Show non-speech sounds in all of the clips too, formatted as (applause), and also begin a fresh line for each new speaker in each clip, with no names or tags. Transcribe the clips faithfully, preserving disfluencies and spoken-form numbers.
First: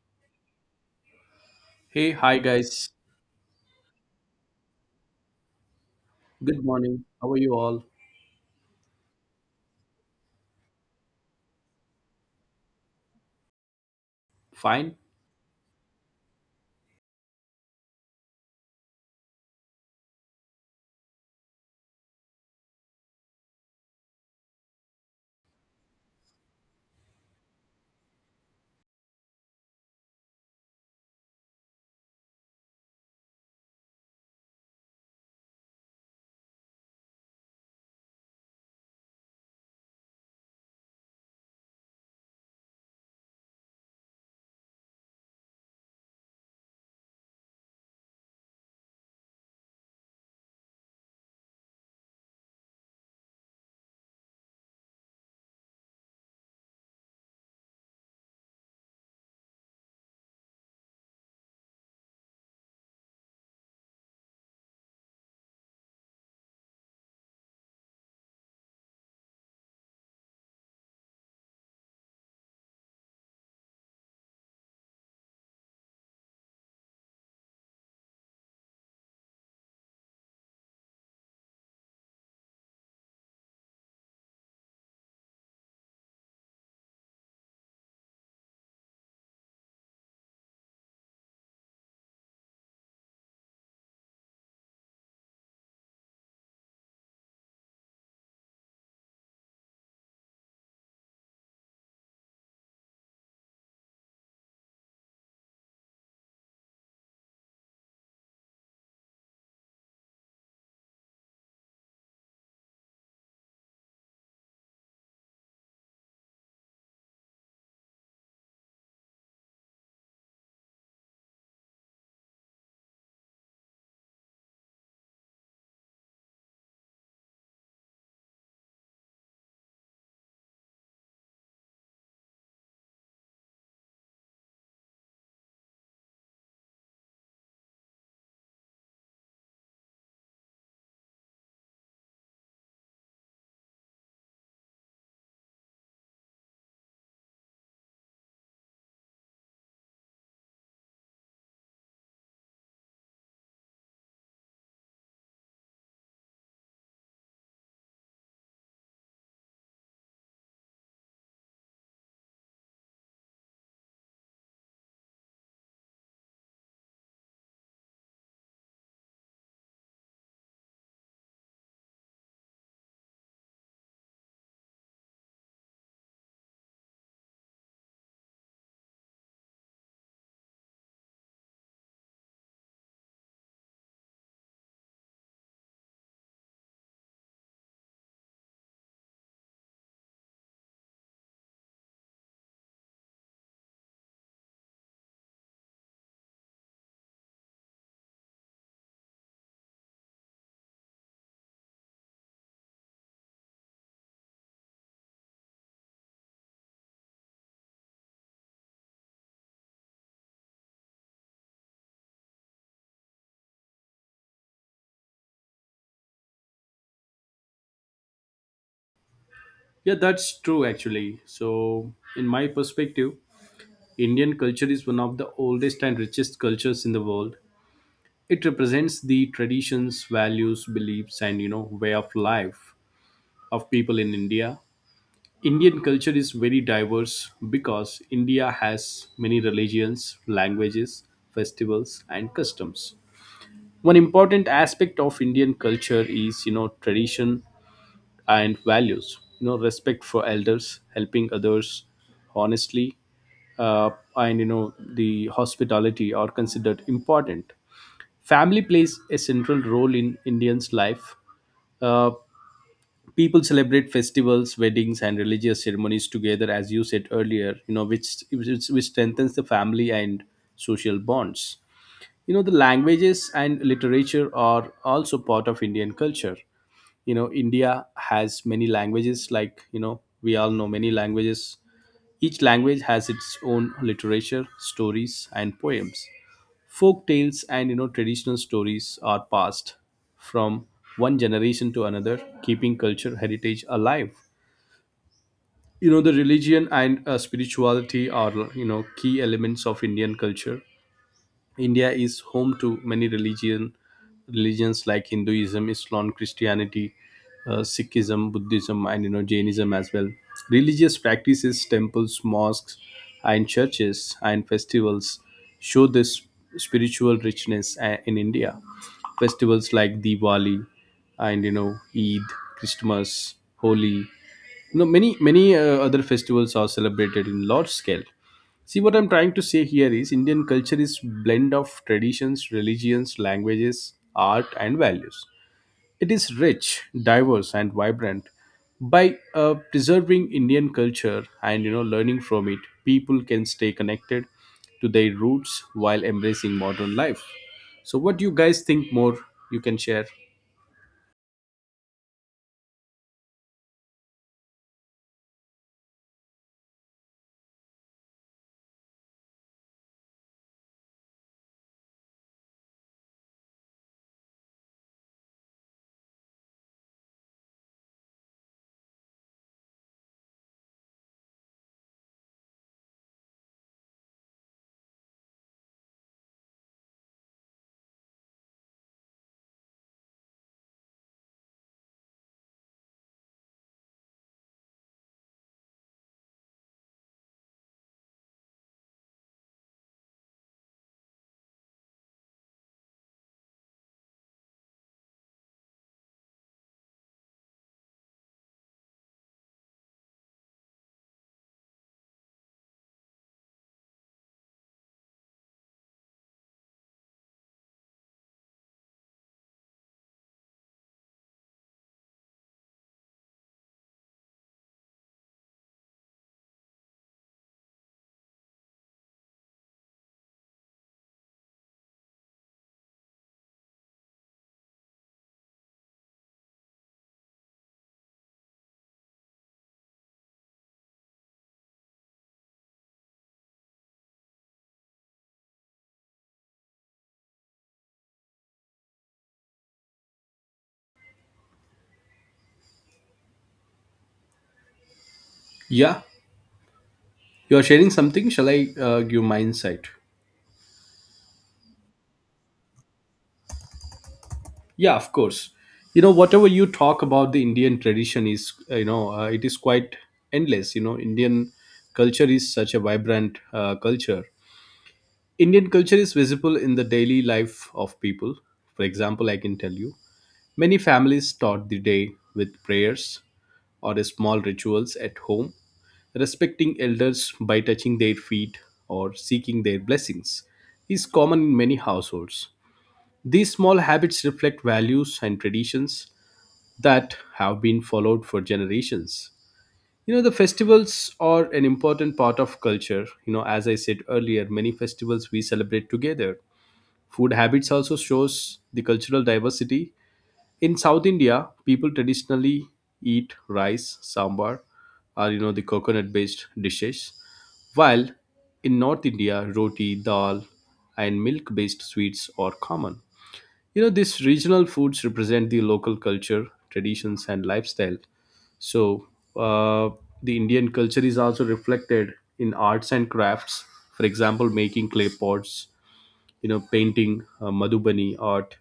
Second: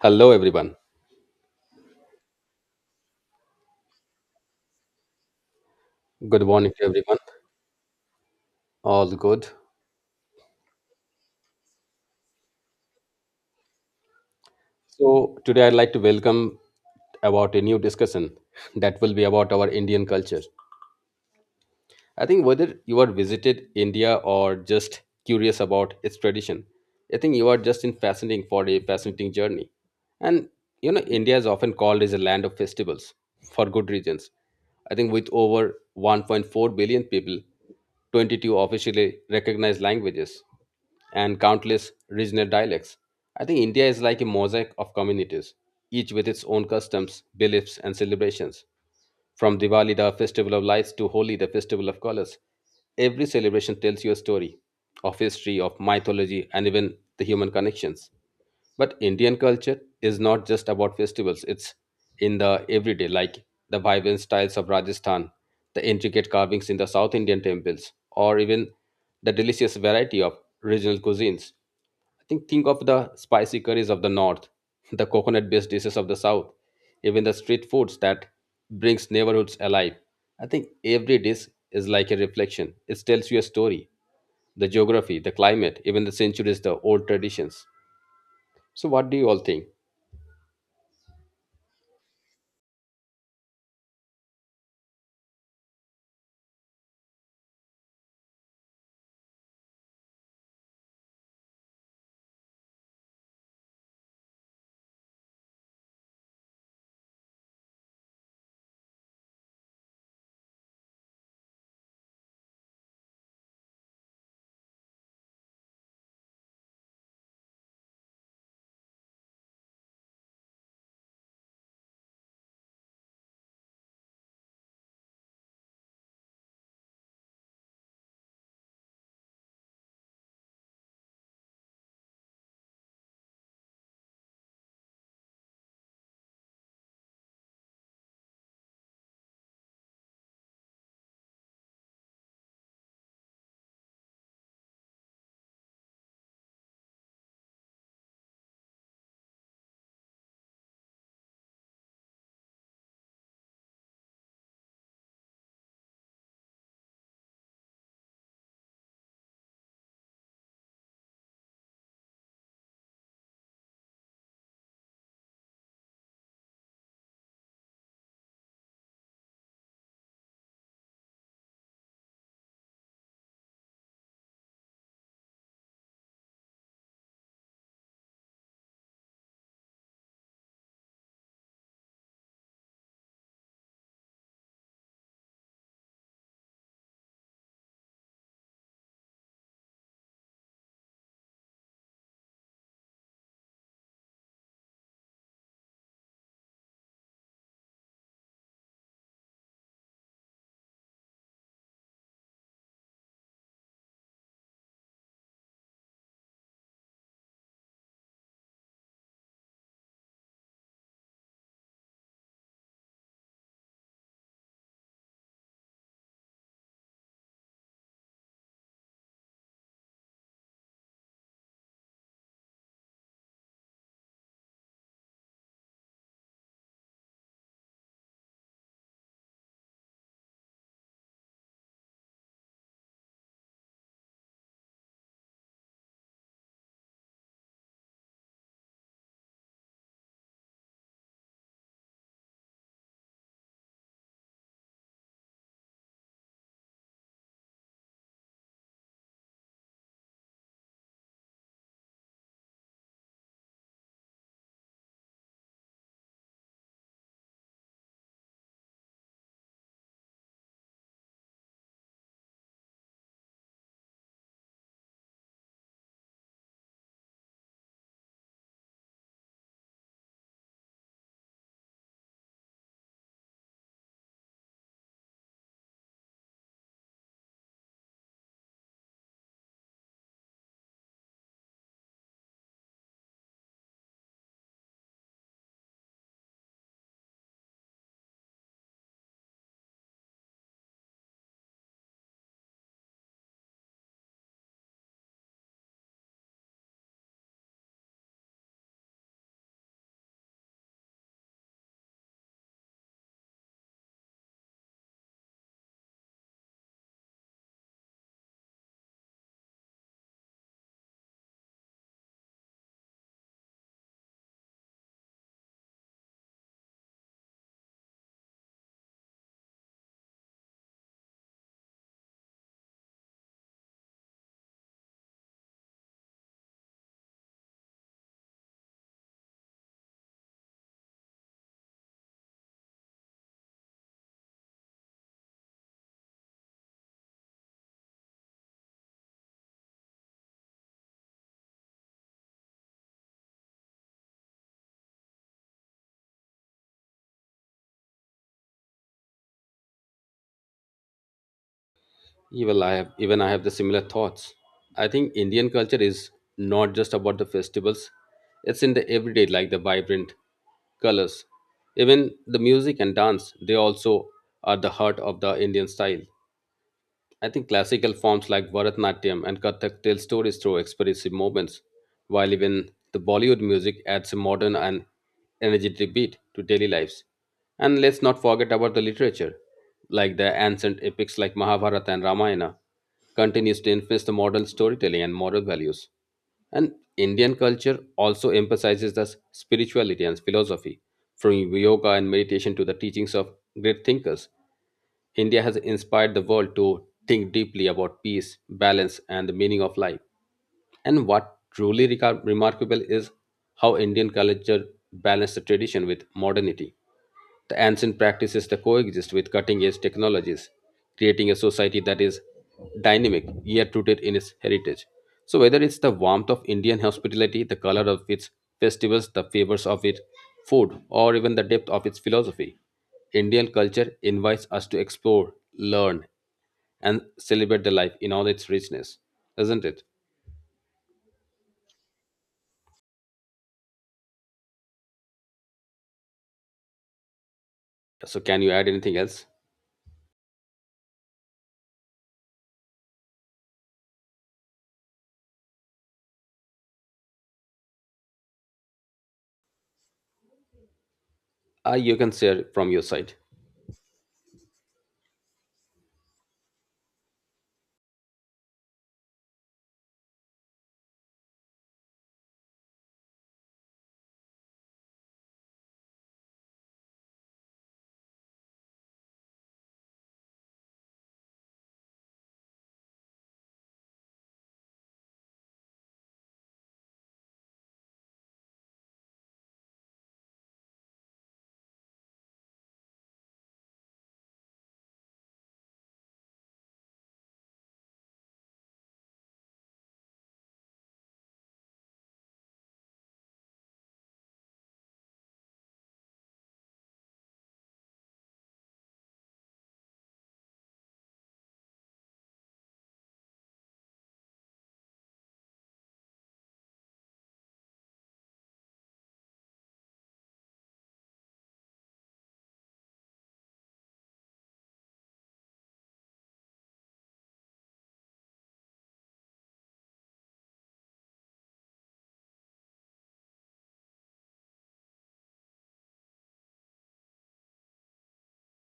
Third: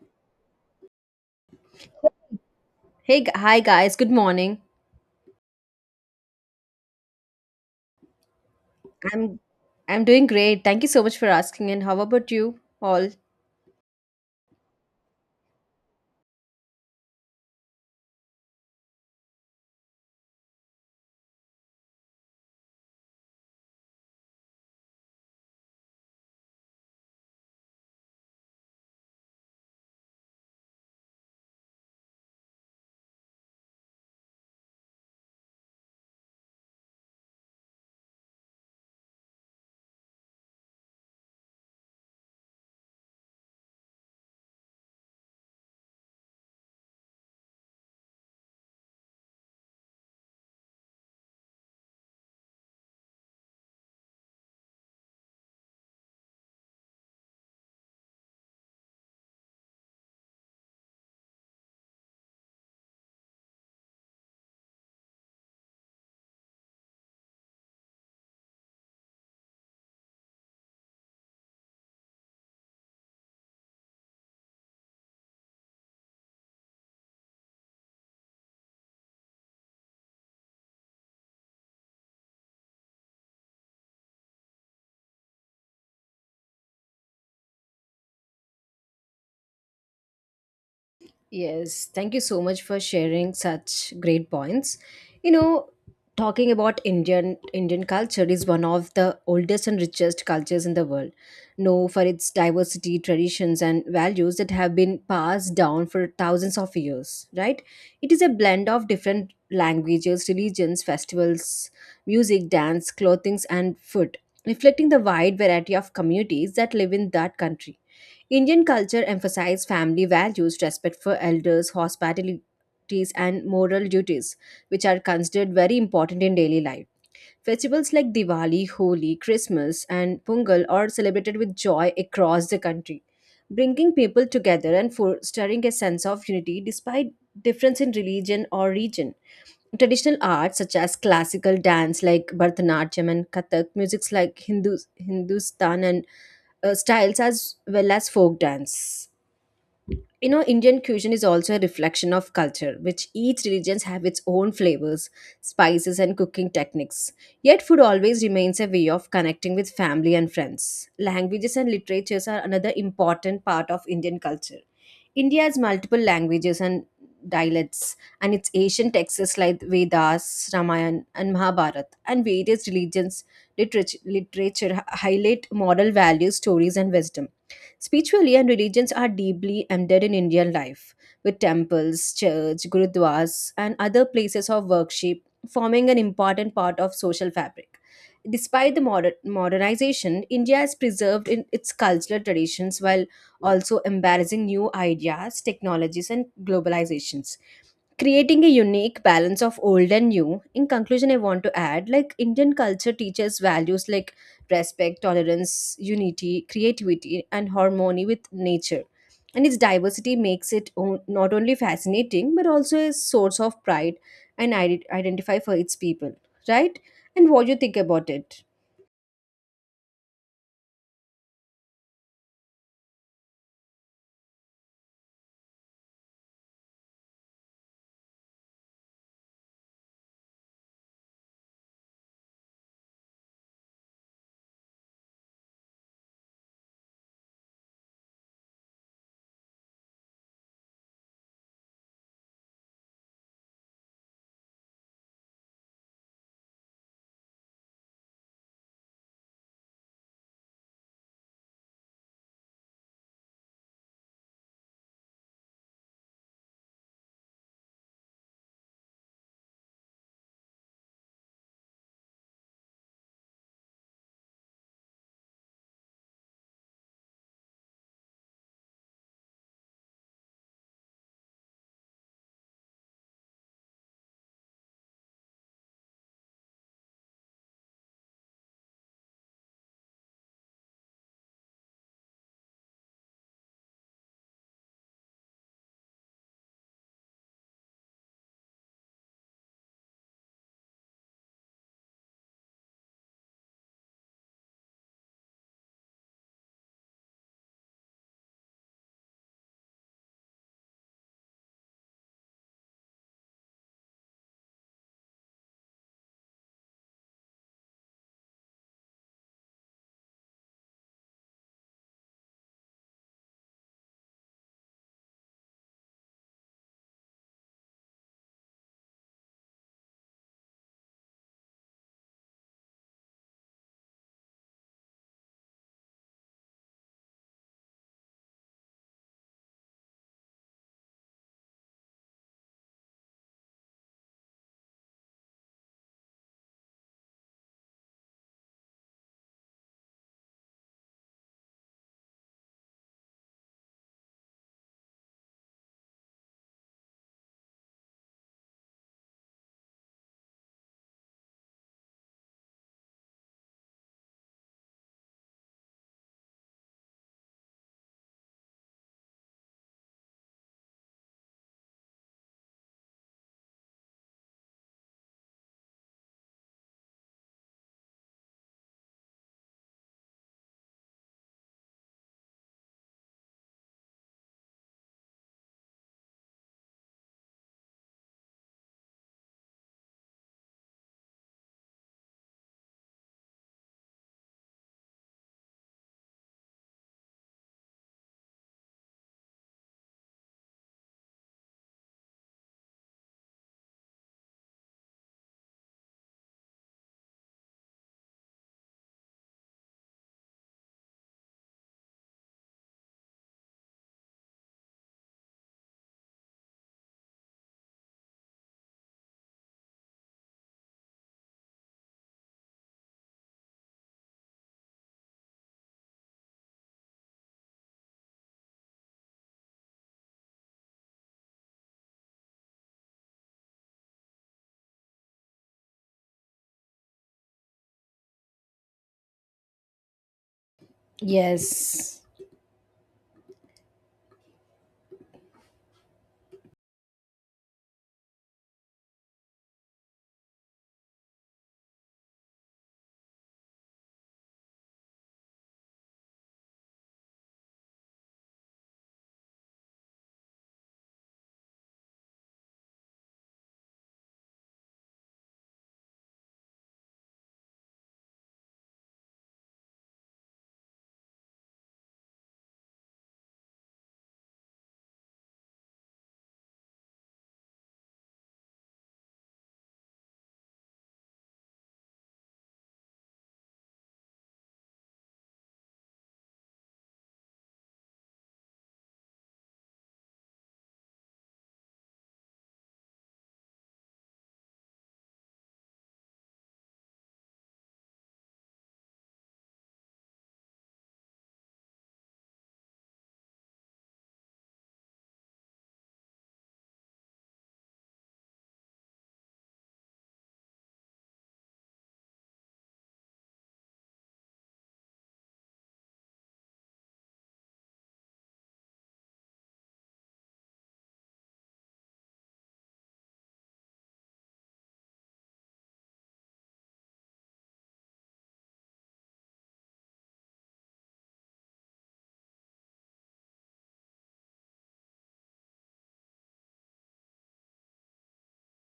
Hello, everyone.
Hey, hi guys.
Hey, gu- hi guys. Good morning.
Good
Good
morning to
morning.
everyone.
How are you all?
All
I'm
good.
I'm doing great. Thank you so much for asking. And how about you all?
Fine?
So, today I'd like to welcome about a new discussion that will be about our Indian culture. I think whether you are visited India or just curious about its tradition, I think you are just in fascinating for a fascinating journey. And you know, India is often called as a land of festivals for good reasons. I think with over one point four billion people, twenty-two officially recognized languages, and countless regional dialects. I think India is like a mosaic of communities, each with its own customs, beliefs, and celebrations. From Diwali, the festival of lights, to Holi, the festival of colors. Every celebration tells you a story of history, of mythology, and even the human connections. But Indian culture is not just about festivals, it's in the everyday, like the vibrant styles of Rajasthan, the intricate carvings in the South Indian temples, or even the delicious variety of regional cuisines. I think think of the spicy curries of the north, (laughs) the coconut based dishes of the south, even the street foods that brings neighborhoods alive. I think every dish is like a reflection. It tells you a story, the geography, the climate, even the centuries, the old traditions. So what do you all think?
Yes, thank you so much for sharing such great points. You know, talking about Indian Indian culture is one of the oldest and richest cultures in the world, known for its diversity, traditions, and values that have been passed down for thousands of years, right? It is a blend of different languages, religions, festivals, music, dance, clothings, and food, reflecting the wide variety of communities that live in that country. Indian culture emphasizes family values, respect for elders, hospitalities, and moral duties, which are considered very important in daily life. Festivals like Diwali, Holi, Christmas, and Pungal are celebrated with joy across the country, bringing people together and fostering a sense of unity despite difference in religion or region. Traditional arts such as classical dance like Bharatanatyam and Kathak, musics like Hindu, Hindustan and uh, styles as well as folk dance. You know, Indian cuisine is also a reflection of culture, which each religion have its own flavors, spices and cooking techniques, yet food always remains a way of connecting with family and friends. Languages and literatures are another important part of Indian culture. India has multiple languages and dialects, and its ancient texts like Vedas, Ramayana and Mahabharata, and various religions literature, literature highlight moral values, stories and wisdom. Spiritually and religions are deeply embedded in Indian life, with temples, church, gurudwaras, and other places of worship forming an important part of social fabric. Despite the modern, modernization, India has preserved in its cultural traditions while also embracing new ideas, technologies, and globalizations, creating a unique balance of old and new. In conclusion, I want to add, like, Indian culture teaches values like respect, tolerance, unity, creativity and harmony with nature, and its diversity makes it o- not only fascinating but also a source of pride and ide- identify for its people, right? And what do you think about it?
Yeah, that's true actually. So, in my perspective, Indian culture is one of the oldest and richest cultures in the world. It represents the traditions, values, beliefs and, you know, way of life of people in India. Indian culture is very diverse because India has many religions, languages, festivals and customs. One important aspect of Indian culture is, you know, tradition and values, you know, respect for elders, helping others honestly, uh, and, you know, the hospitality are considered important. Family plays a central role in indians life. uh, People celebrate festivals, weddings and religious ceremonies together, as you said earlier, you know, which which, which strengthens the family and social bonds. You know, the languages and literature are also part of indian culture. You know, india has many languages, like, you know, we all know many languages. Each language has its own literature, stories and poems. Folk tales and, you know, traditional stories are passed from one generation to another, keeping culture heritage alive. You know, the religion and uh, spirituality are, you know, key elements of indian culture. India is home to many religion religions like Hinduism, Islam, Christianity, uh, Sikhism, Buddhism, and, you know, Jainism as well. Religious practices, temples, mosques, and churches and festivals show this spiritual richness uh, in India. Festivals like Diwali and, you know, Eid, Christmas, Holi, you know, many many uh, other festivals are celebrated in large scale. See, what I'm trying to say here is Indian culture is blend of traditions, religions, languages, art, and values. It is rich, diverse, and vibrant. By uh, preserving Indian culture and, you know, learning from it, people can stay connected to their roots while embracing modern life. So, what do you guys think more? You can share.
Yeah, well, I have even I have the similar thoughts. I think Indian culture is not just about the festivals; it's in the everyday, like the vibrant colors, even the music and dance. They also are the heart of the Indian style. I think classical forms like Bharatnatyam and Kathak tell stories through expressive movements, while even the Bollywood music adds a modern and energetic beat to daily lives. And let's not forget about the literature, like the ancient epics like Mahabharata and Ramayana, continues to influence the modern storytelling and moral values. And Indian culture also emphasizes the spirituality and philosophy, from yoga and meditation to the teachings of great thinkers. India has inspired the world to think deeply about peace, balance, and the meaning of life. And what truly reca- remarkable is how Indian culture balances the tradition with modernity. The ancient practices that coexist with cutting edge technologies, creating a society that is dynamic yet rooted in its heritage. So, whether it's the warmth of Indian hospitality, the color of its festivals, the flavors of its food, or even the depth of its philosophy, Indian culture invites us to explore, learn, and celebrate the life in all its richness, isn't it?
Yes.
So, can you add anything else?
Yeah, you are sharing something. Shall I uh, give my insight?
Uh, you can share from your side.
Yeah, of course. You know, whatever you talk about the Indian tradition is, uh, you know, uh, it is quite endless. You know, Indian culture is such a vibrant uh, culture. Indian culture is visible in the daily life of people. For example, I can tell you many families start the day with prayers or small rituals at home. Respecting elders by touching their feet or seeking their blessings is common in many households. These small habits reflect values and traditions that have been followed for generations. You know, the festivals are an important part of culture. You know, as I said earlier, many festivals we celebrate together. Food habits also shows the cultural diversity. In South India, people traditionally eat rice, sambar, or, you know, the coconut-based dishes, while in North India, roti, dal, and milk-based sweets are common. You know, these regional foods represent the local culture, traditions, and lifestyle. So, uh, the Indian culture is also reflected in arts and crafts. For example, making clay pots, you know, painting, uh, Madhubani art,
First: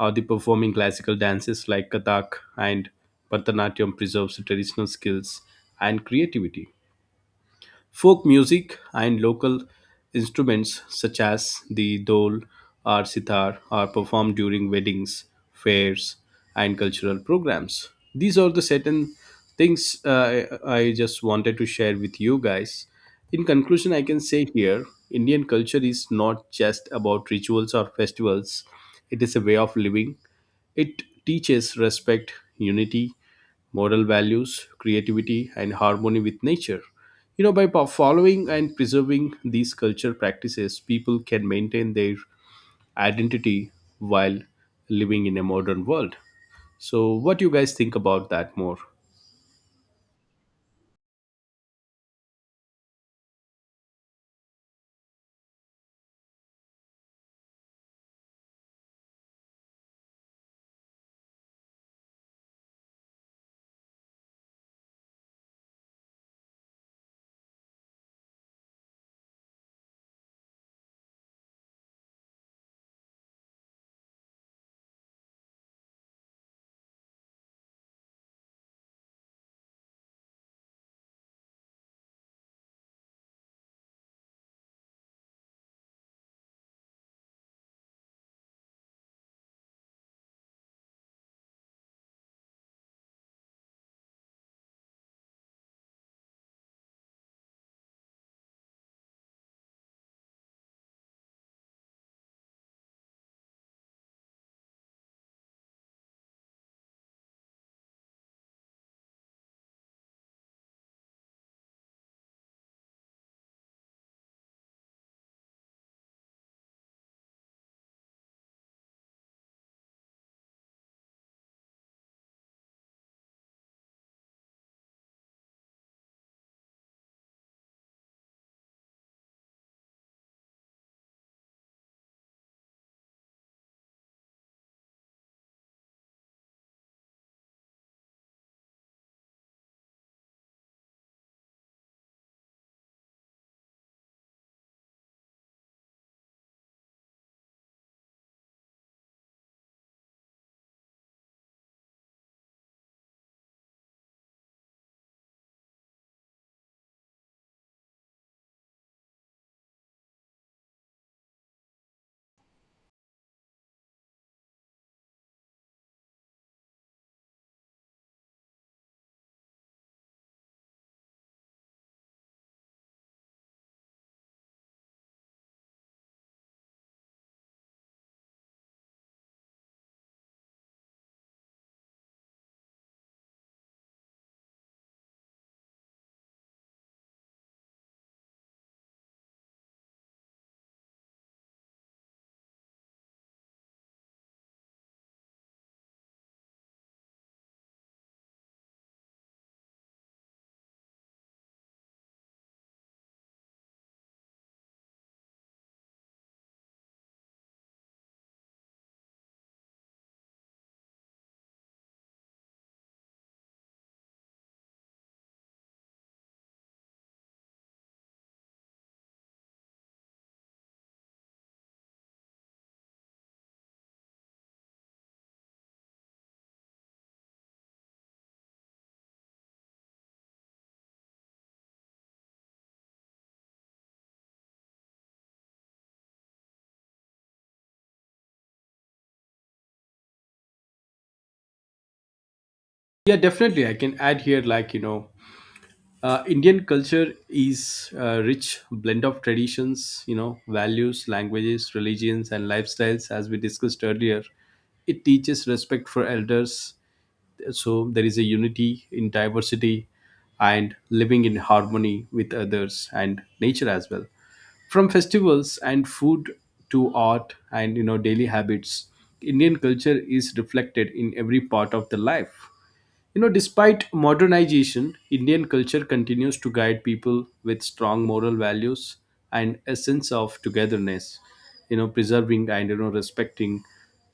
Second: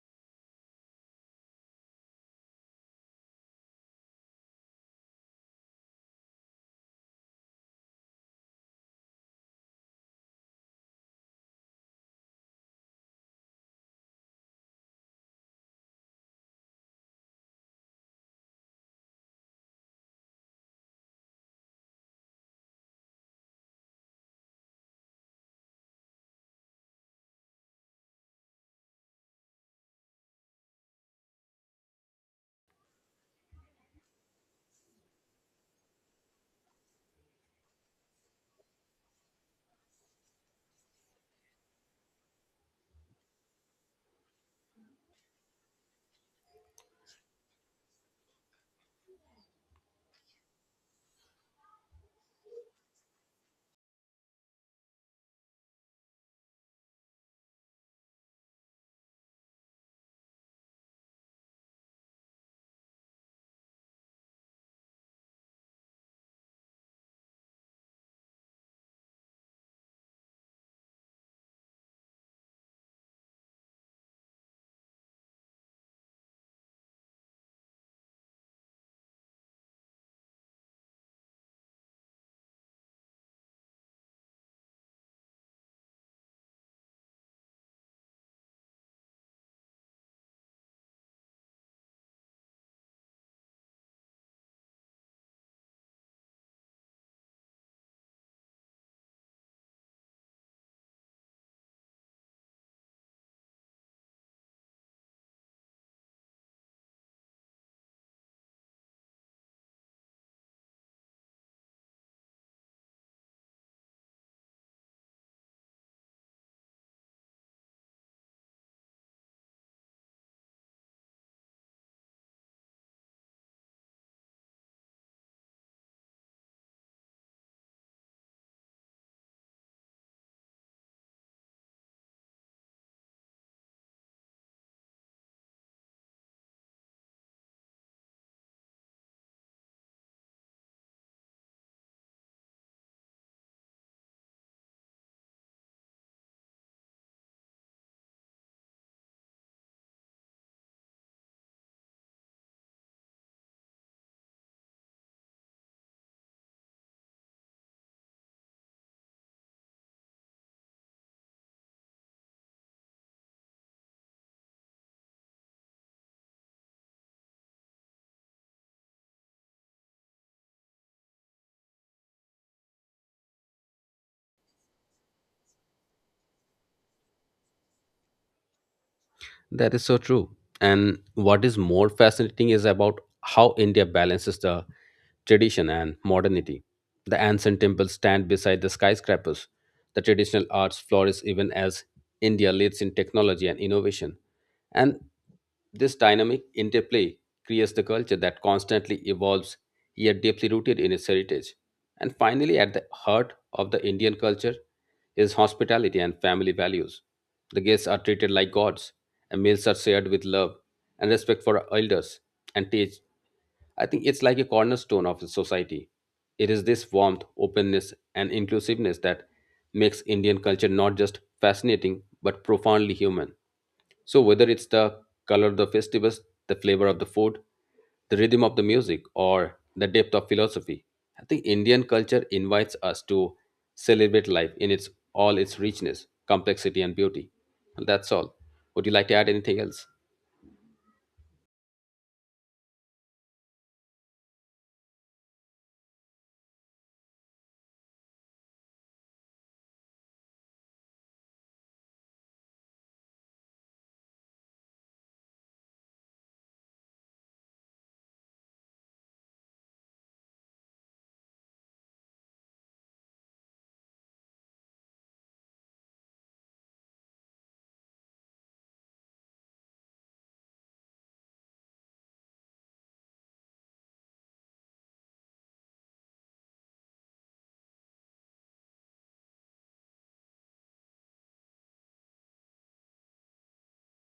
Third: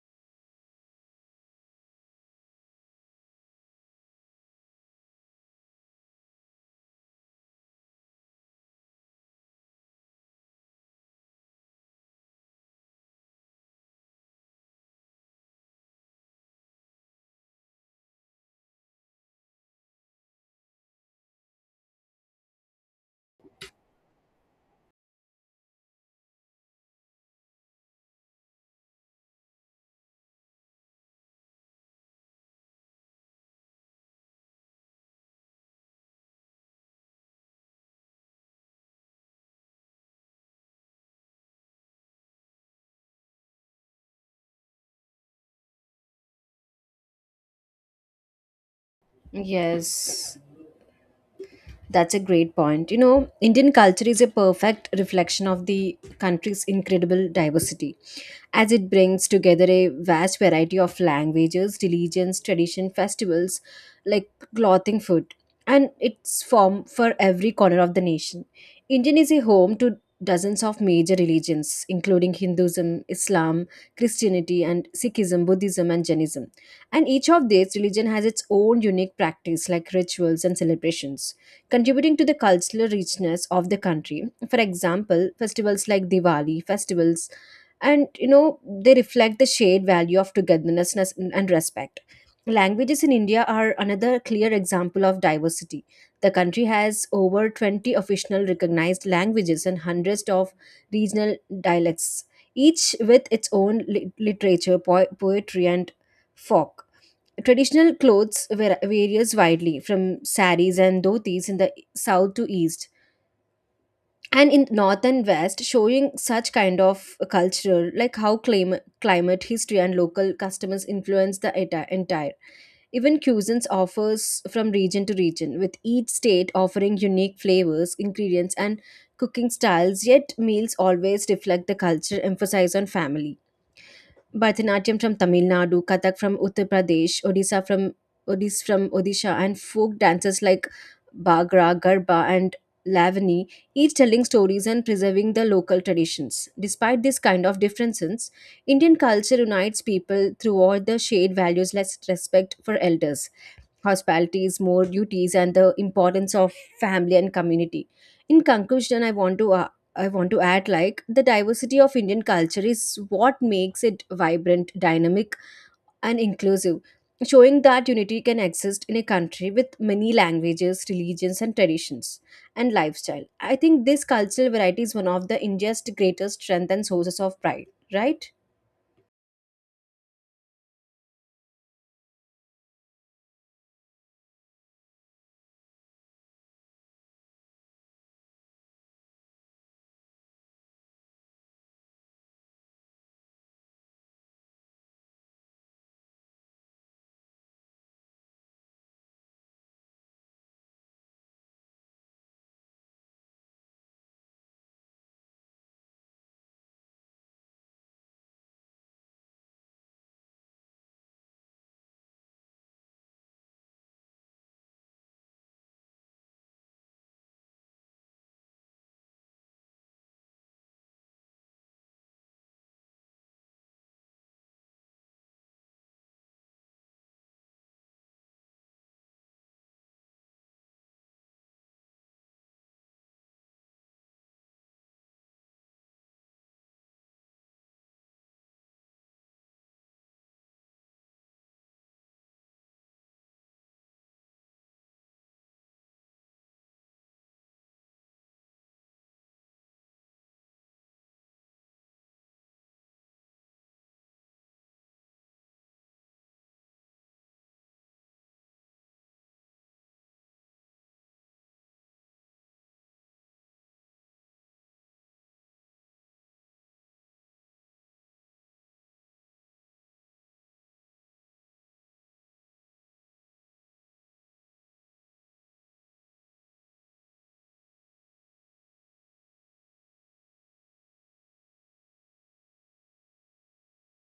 or the performing classical dances like Kathak and Bharatanatyam preserves the traditional skills and creativity. Folk music and local instruments such as the dole or sitar are performed during weddings, fairs, and cultural programs. These are the certain things uh, I I just wanted to share with you guys. In conclusion, I can say here Indian culture is not just about rituals or festivals, it is a way of living. It teaches respect, unity, moral values, creativity, and harmony with nature. You know, by po- following and preserving these culture practices, people can maintain their identity while living in a modern world. So, what do you guys think about that more?
Yes. That's a great point. You know, Indian culture is a perfect reflection of the country's incredible diversity, as it brings together a vast variety of languages, religions, tradition, festivals, like clothing, food, and its form for every corner of the nation. Indian is a home to dozens of major religions, including Hinduism, Islam, Christianity, and Sikhism, Buddhism, and Jainism. And each of these religion has its own unique practice, like rituals and celebrations contributing to the cultural richness of the country. For example, festivals like Diwali festivals, and you know, they reflect the shared value of togetherness and respect. Languages in India are another clear example of diversity. The country has over twenty official recognized languages and hundreds of regional dialects, each with its own lit- literature, po- poetry, and folk. Traditional clothes var- varies widely from saris and dhotis in the south to east and in north and west, showing such kind of culture like how clim- climate, history and local customs influence the enti- entire. Even cuisines offers from region to region, with each state offering unique flavors, ingredients and cooking styles, yet meals always reflect the culture emphasize on family. Bharatanatyam from Tamil Nadu, Kathak from Uttar Pradesh, Odisha from Odis from Odisha, and folk dances like Bhagra, Garba, and Lavani, each telling stories and preserving the local traditions. Despite this kind of differences, Indian culture unites people throughout the shared values like respect for elders, hospitalities, more duties, and the importance of family and community. In conclusion, I want to I want to add, like, the diversity of Indian culture is what makes it vibrant, dynamic, and inclusive, showing that unity can exist in a country with many languages, religions, and traditions and lifestyle. I think this cultural variety is one of the India's greatest strength and sources of pride, right?
That is so true. And what is more fascinating is about how India balances the tradition and modernity. The ancient temples stand beside the skyscrapers. The traditional arts flourish even as India leads in technology and innovation. And this dynamic interplay creates the culture that constantly evolves yet deeply rooted in its heritage. And finally, at the heart of the Indian culture is hospitality and family values. The guests are treated like gods, and meals are shared with love and respect for elders and teach. I think it's like a cornerstone of the society. It is this warmth, openness, and inclusiveness that makes Indian culture not just fascinating but profoundly human. So, whether it's the color of the festivals, the flavor of the food, the rhythm of the music, or the depth of philosophy, I think Indian culture invites us to celebrate life in its all its richness, complexity, and beauty. And that's all. Would you like to add anything else?
Yeah, definitely. I can add here, like, you know, uh, Indian culture is a rich blend of traditions, you know, values, languages, religions, and lifestyles, as we discussed earlier. It teaches respect for elders, so there is a unity in diversity and living in harmony with others and nature as well. From festivals and food to art and, you know, daily habits, indian culture is reflected in every part of the life. You know, despite modernization, Indian culture continues to guide people with strong moral values and a sense of togetherness. You know, preserving and, you know, respecting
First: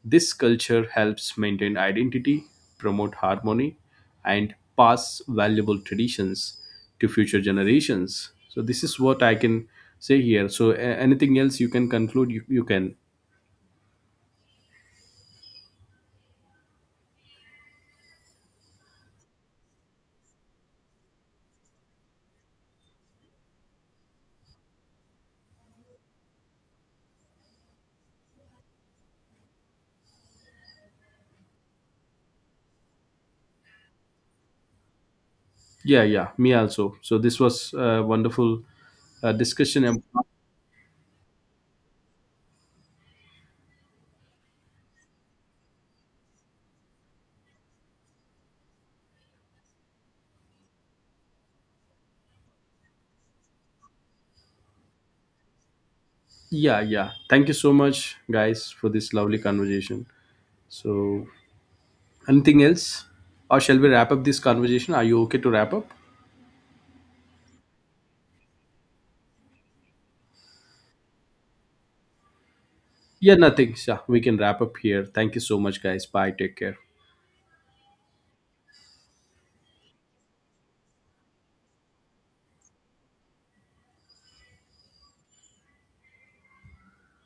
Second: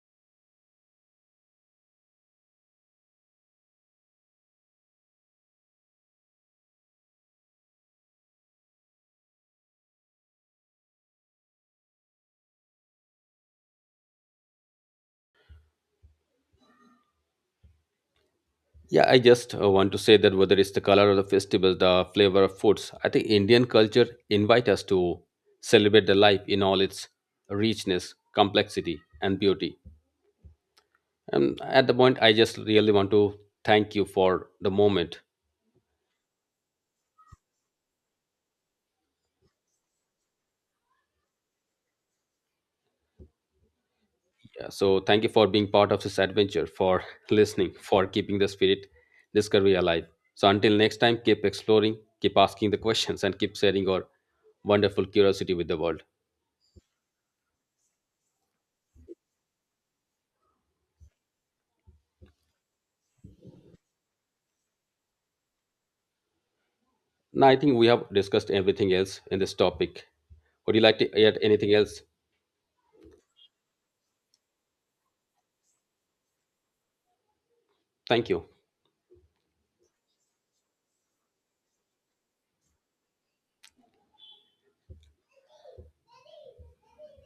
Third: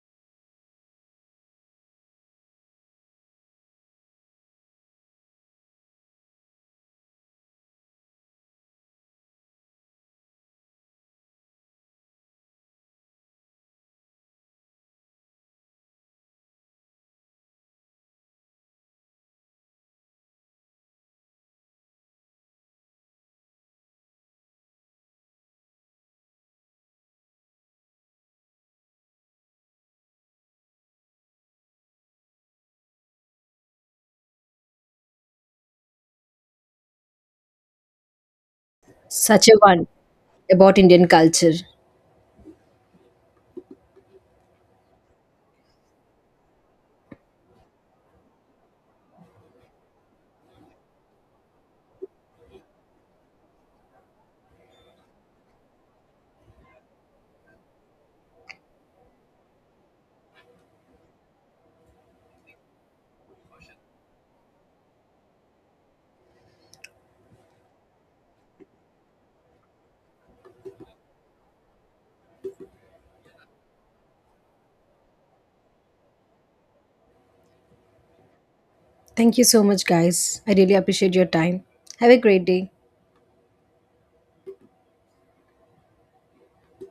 this culture helps maintain identity, promote harmony, and pass valuable traditions to future generations. So this is what I can say here. So a- anything else you can conclude, you, you can.
Yeah, I just uh, want to say that whether it's the color of the festivals, the flavor of foods, I think Indian culture invite us to celebrate the life in all its richness, complexity, and beauty. And at the point, I just really want to thank you for the moment.
Yeah, yeah, me also. So this was a wonderful uh,
Such a one
discussion.
about Indian culture.
Yeah, so thank you for being part of this adventure, for (laughs) listening, for keeping the spirit discovery alive. So until next time, keep exploring, keep asking the questions, and keep sharing your wonderful curiosity with the world.
Yeah, yeah. Thank you so much, guys, for this lovely conversation. So, anything else? Or shall we wrap up this conversation? Are you okay to wrap up?
Now I think we have discussed everything else in this topic. Would you like to add anything else?
Yeah, nothing. Yeah, we can wrap up here. Thank you so much, guys. Bye. Take care.
Thank you.
Thank you so much, guys. I really appreciate your time. Have a great day.